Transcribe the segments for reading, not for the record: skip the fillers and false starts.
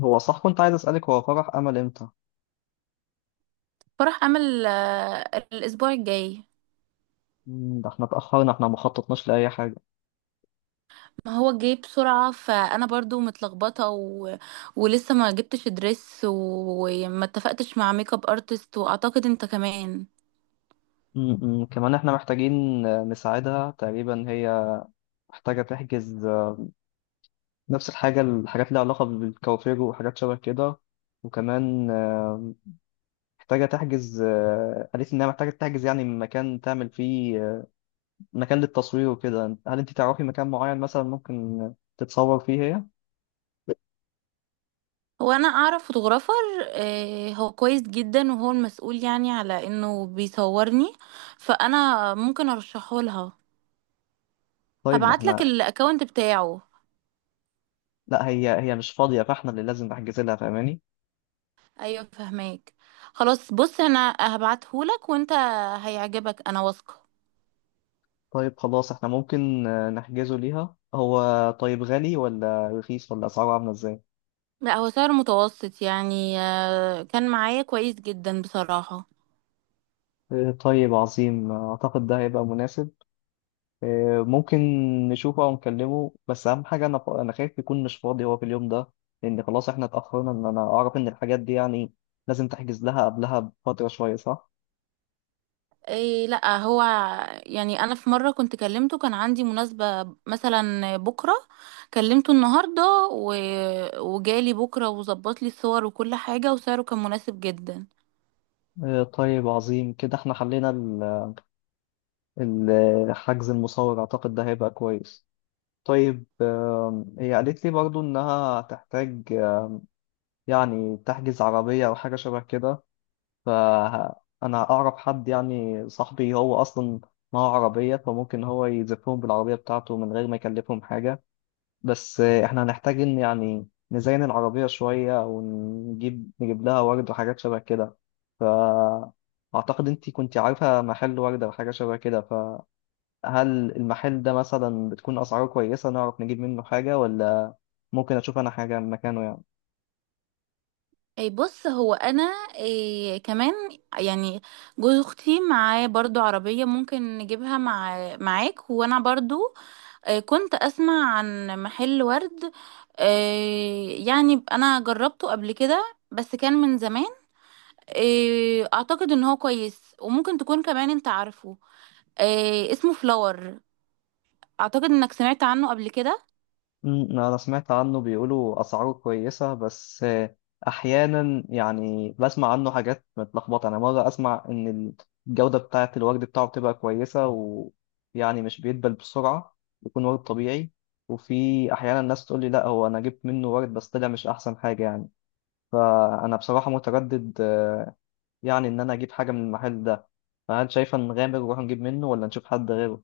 هو صح كنت عايز أسألك، هو فرح أمل إمتى؟ فرح عمل الاسبوع الجاي. ده احنا اتأخرنا، احنا ما خططناش لأي حاجة. ما هو جاي بسرعة، فانا برضو متلخبطة ولسه ما جبتش دريس وما اتفقتش مع ميك اب ارتست، واعتقد انت كمان. كمان احنا محتاجين نساعدها تقريبا. هي محتاجة تحجز نفس الحاجات اللي علاقة بالكوافير وحاجات شبه كده. وكمان محتاجة تحجز، قالت لي إنها محتاجة تحجز يعني مكان تعمل فيه مكان للتصوير وكده. هل أنت تعرفي مكان معين مثلا ممكن تتصور فيه هي؟ هو انا اعرف فوتوغرافر، هو كويس جدا، وهو المسؤول يعني على انه بيصورني، فانا ممكن ارشحه لها. طيب ما هبعت لك احنا، الاكونت بتاعه. لا هي مش فاضية، فاحنا اللي لازم نحجز لها، فاهماني؟ ايوه، فهماك. خلاص، بص انا هبعته لك وانت هيعجبك، انا واثقة. طيب خلاص احنا ممكن نحجزه ليها. هو طيب غالي ولا رخيص، ولا اسعاره عامله ازاي؟ لا، هو سعر متوسط يعني، كان معايا كويس جدا بصراحة. طيب عظيم، اعتقد ده هيبقى مناسب. ممكن نشوفه او نكلمه، بس اهم حاجه، انا خايف يكون مش فاضي هو في اليوم ده، لان خلاص احنا اتاخرنا. ان انا اعرف ان الحاجات دي يعني لازم تحجز لها قبلها بفتره شويه، صح؟ إيه، لا، هو يعني انا في مرة كنت كلمته، كان عندي مناسبة مثلا بكرة، كلمته النهاردة وجالي بكرة وظبط لي الصور وكل حاجة، وسعره كان مناسب جدا. طيب عظيم، كده احنا حلينا حجز المصور، اعتقد ده هيبقى كويس. طيب هي قالت لي برضو انها هتحتاج يعني تحجز عربية أو حاجة شبه كده. فأنا أعرف حد، يعني صاحبي هو أصلا معاه عربية، فممكن هو يزفهم بالعربية بتاعته من غير ما يكلفهم حاجة. بس إحنا هنحتاج إن يعني نزين العربية شوية، ونجيب لها ورد وحاجات شبه كده. أعتقد أنتي كنتي عارفة محل وردة وحاجة شبه كده. فهل المحل ده مثلا بتكون أسعاره كويسة نعرف نجيب منه حاجة، ولا ممكن أشوف أنا حاجة مكانه يعني؟ إيه، بص هو انا. إيه كمان، يعني جوز اختي معاه برضو عربية، ممكن نجيبها مع معاك. وانا برضو كنت أسمع عن محل ورد، يعني أنا جربته قبل كده، بس كان من زمان. أعتقد إن هو كويس، وممكن تكون كمان أنت عارفه. اسمه فلاور، أعتقد إنك سمعت عنه قبل كده. أنا سمعت عنه، بيقولوا أسعاره كويسة، بس أحيانا يعني بسمع عنه حاجات متلخبطة. أنا مرة أسمع إن الجودة بتاعة الورد بتاعه بتبقى كويسة، ويعني مش بيدبل بسرعة، بيكون ورد طبيعي. وفي أحيانا الناس تقول لي لأ، هو أنا جبت منه ورد بس طلع مش أحسن حاجة يعني. فأنا بصراحة متردد يعني إن أنا أجيب حاجة من المحل ده. فهل شايفة نغامر ونروح نجيب منه، ولا نشوف حد غيره؟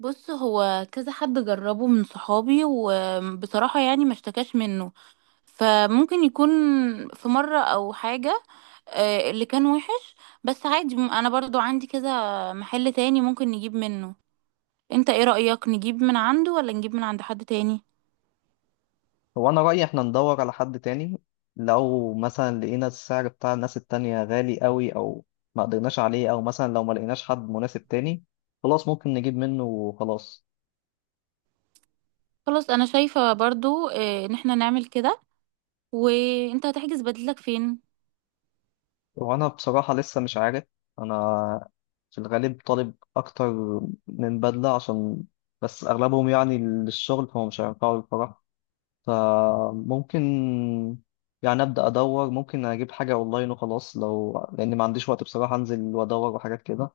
بص، هو كذا حد جربه من صحابي، وبصراحة يعني ما اشتكاش منه. فممكن يكون في مرة أو حاجة اللي كان وحش. بس عادي، أنا برضو عندي كذا محل تاني ممكن نجيب منه. انت ايه رأيك، نجيب من عنده ولا نجيب من عند حد تاني؟ هو أنا رأيي إحنا ندور على حد تاني، لو مثلا لقينا السعر بتاع الناس التانية غالي قوي، أو ما قدرناش عليه، أو مثلا لو ما لقيناش حد مناسب تاني، خلاص ممكن نجيب منه وخلاص. خلاص، انا شايفة برضو ان احنا نعمل كده. وانت هتحجز بديلك فين؟ وأنا بصراحة لسه مش عارف. أنا في الغالب طالب أكتر من بدلة، عشان بس أغلبهم يعني للشغل، فهم مش هينفعوا الفرح. فممكن يعني أبدأ أدور، ممكن أجيب حاجة أونلاين وخلاص، لو لأني ما عنديش وقت بصراحة أنزل وأدور وحاجات كده.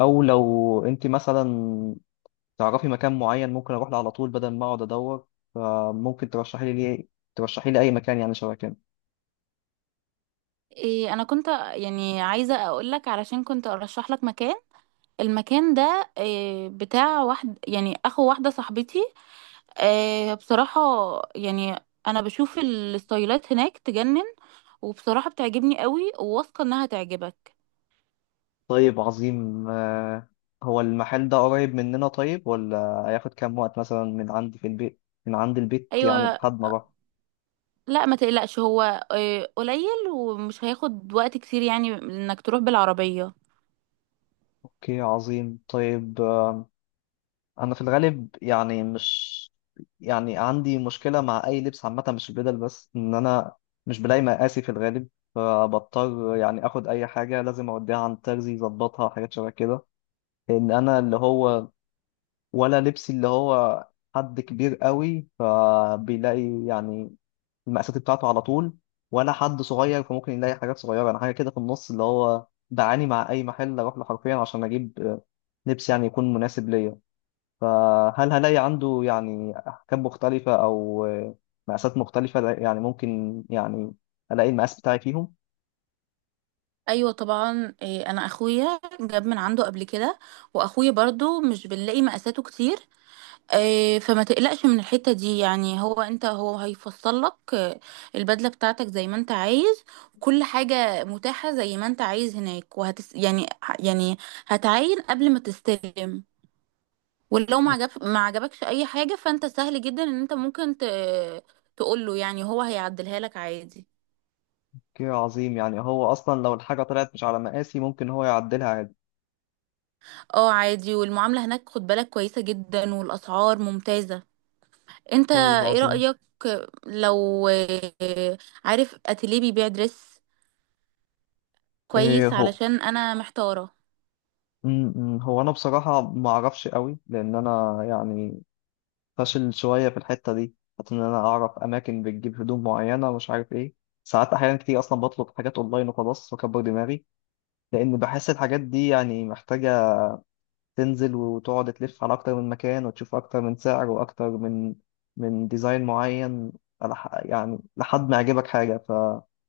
او لو انت مثلا تعرفي مكان معين ممكن اروح له على طول بدل ما اقعد ادور، فممكن ترشحي لي ليه، ترشحي لي اي مكان يعني شبه كده. إيه، انا كنت يعني عايزة اقولك، علشان كنت ارشح لك مكان. المكان ده إيه، بتاع واحد يعني اخو واحدة صاحبتي. إيه بصراحة، يعني انا بشوف الستايلات هناك تجنن، وبصراحة بتعجبني قوي، وواثقة انها تعجبك. طيب عظيم. هو المحل ده قريب مننا طيب، ولا هياخد كام وقت مثلا من عندي في البيت، من عند البيت يعني ايوه، لحد ما اروح؟ لا ما تقلقش، هو قليل ومش هياخد وقت كتير، يعني انك تروح بالعربية. اوكي، عظيم. طيب انا في الغالب يعني مش، يعني عندي مشكله مع اي لبس عامه، مش البدل بس، ان انا مش بلاقي مقاسي في الغالب، فبضطر يعني اخد اي حاجه لازم اوديها عند ترزي يظبطها، حاجات شبه كده. لان انا اللي هو، ولا لبسي اللي هو، حد كبير قوي فبيلاقي يعني المقاسات بتاعته على طول، ولا حد صغير فممكن يلاقي حاجات صغيره. انا حاجه كده في النص اللي هو، بعاني مع اي محل اروح له حرفيا عشان اجيب لبس يعني يكون مناسب ليا. فهل هلاقي عنده يعني أحكام مختلفة أو مقاسات مختلفة، يعني ممكن يعني ألاقي المقاس بتاعي فيهم؟ ايوه طبعا، انا اخويا جاب من عنده قبل كده، واخويا برضو مش بنلاقي مقاساته كتير. فما تقلقش من الحتة دي، يعني هو انت هو هيفصل لك البدلة بتاعتك زي ما انت عايز. كل حاجة متاحة زي ما انت عايز هناك، وهتس يعني يعني هتعاين قبل ما تستلم. ولو ما عجبكش اي حاجه، فانت سهل جدا ان انت ممكن تقول له، يعني هو هيعدلها لك عادي. أوكي عظيم، يعني هو أصلا لو الحاجة طلعت مش على مقاسي ممكن هو يعدلها عادي. اه عادي، والمعامله هناك خد بالك كويسه جدا، والاسعار ممتازه. انت طيب ايه عظيم. رايك؟ لو عارف اتيليه بيبيع دريس إيه، كويس، علشان انا محتاره. م- هو أنا بصراحة ما أعرفش قوي، لأن أنا يعني فاشل شوية في الحتة دي. حتى إن أنا أعرف أماكن بتجيب هدوم معينة مش عارف إيه، ساعات أحيانا كتير أصلا بطلب حاجات أونلاين وخلاص وأكبر دماغي، لأن بحس الحاجات دي يعني محتاجة تنزل وتقعد تلف على أكتر من مكان، وتشوف أكتر من سعر، وأكتر من ديزاين معين، يعني لحد ما يعجبك حاجة.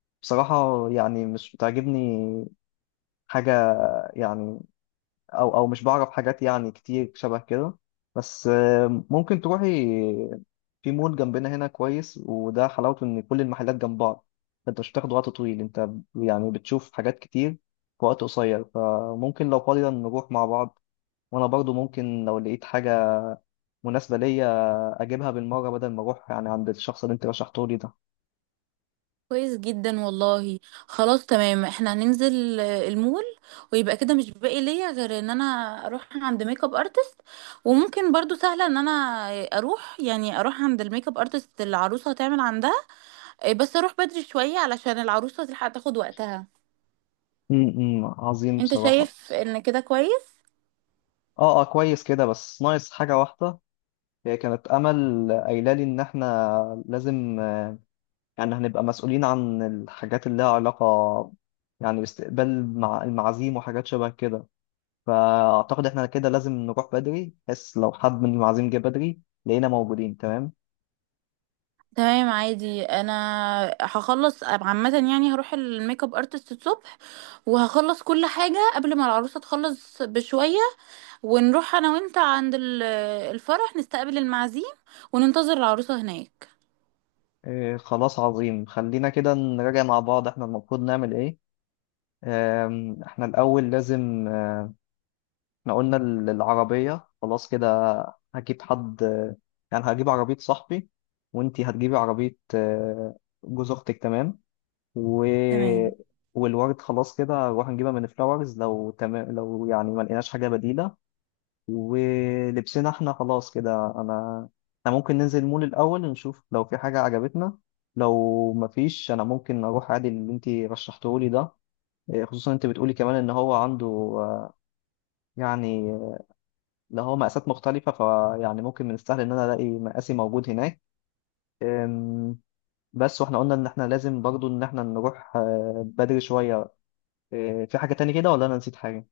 فبصراحة يعني مش بتعجبني حاجة يعني، أو مش بعرف حاجات يعني كتير شبه كده. بس ممكن تروحي في مول جنبنا هنا كويس، وده حلاوته إن كل المحلات جنب بعض، فأنت مش بتاخد وقت طويل، أنت يعني بتشوف حاجات كتير في وقت قصير. فممكن لو فاضية نروح مع بعض. وانا برضو ممكن لو لقيت حاجه مناسبه ليا اجيبها بالمره، بدل ما اروح يعني عند الشخص اللي انت رشحته لي ده. كويس جدا والله. خلاص تمام، احنا هننزل المول. ويبقى كده مش باقي ليا غير ان انا اروح عند ميك اب ارتست. وممكن برضو سهله ان انا اروح عند الميك اب ارتست اللي العروسه هتعمل عندها. بس اروح بدري شويه علشان العروسه تلحق تاخد وقتها. عظيم انت بصراحه. شايف ان كده كويس؟ اه، اه، كويس كده، بس ناقص حاجه واحده. هي كانت امل قايله لي ان احنا لازم يعني هنبقى مسؤولين عن الحاجات اللي لها علاقه، يعني باستقبال مع المعازيم وحاجات شبه كده. فاعتقد احنا كده لازم نروح بدري، بس لو حد من المعازيم جه بدري لقينا موجودين، تمام. تمام عادي. انا هخلص عامه، يعني هروح الميك اب ارتست الصبح، وهخلص كل حاجه قبل ما العروسه تخلص بشويه. ونروح انا وانت عند الفرح، نستقبل المعازيم وننتظر العروسة هناك. إيه خلاص عظيم. خلينا كده نراجع مع بعض احنا المفروض نعمل ايه. احنا الأول لازم، احنا قلنا العربية خلاص كده، هجيب حد يعني هجيب عربية صاحبي، وانتي هتجيبي عربية جوز أختك، تمام. و... تمام، والورد خلاص كده هنروح نجيبها من فلاورز، لو تمام، لو يعني ما لقيناش حاجة بديلة. ولبسنا احنا خلاص كده، انا احنا ممكن ننزل المول الاول نشوف لو في حاجه عجبتنا، لو مفيش انا ممكن اروح عادي اللي انت رشحته لي ده. إيه، خصوصا انت بتقولي كمان ان هو عنده آه، يعني اللي هو مقاسات مختلفه، فيعني ممكن من السهل ان انا الاقي مقاسي موجود هناك. أم، بس واحنا قلنا ان احنا لازم برضو ان احنا نروح بدري شويه. في حاجه تاني كده ولا انا نسيت حاجه؟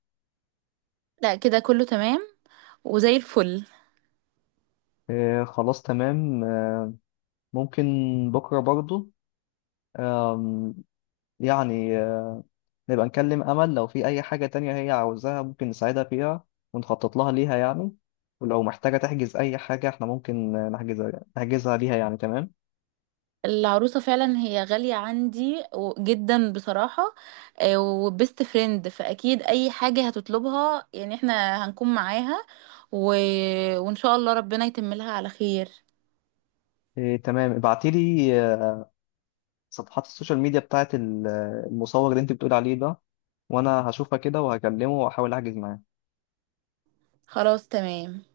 لا كده كله تمام، وزي الفل. خلاص تمام. ممكن بكره برضو يعني نبقى نكلم أمل لو في أي حاجة تانية هي عاوزاها ممكن نساعدها فيها، ونخطط ليها يعني. ولو محتاجة تحجز أي حاجة احنا ممكن نحجزها ليها يعني، تمام. العروسة فعلا هي غالية عندي جدا بصراحة. وبست فريند، فأكيد أي حاجة هتطلبها يعني احنا هنكون معاها و... وإن شاء الله ربنا يتم لها على خير. إيه تمام، ابعتيلي صفحات السوشيال ميديا بتاعت المصور اللي انت بتقول عليه ده، وأنا هشوفها كده وهكلمه وأحاول أحجز معاه. خلاص تمام.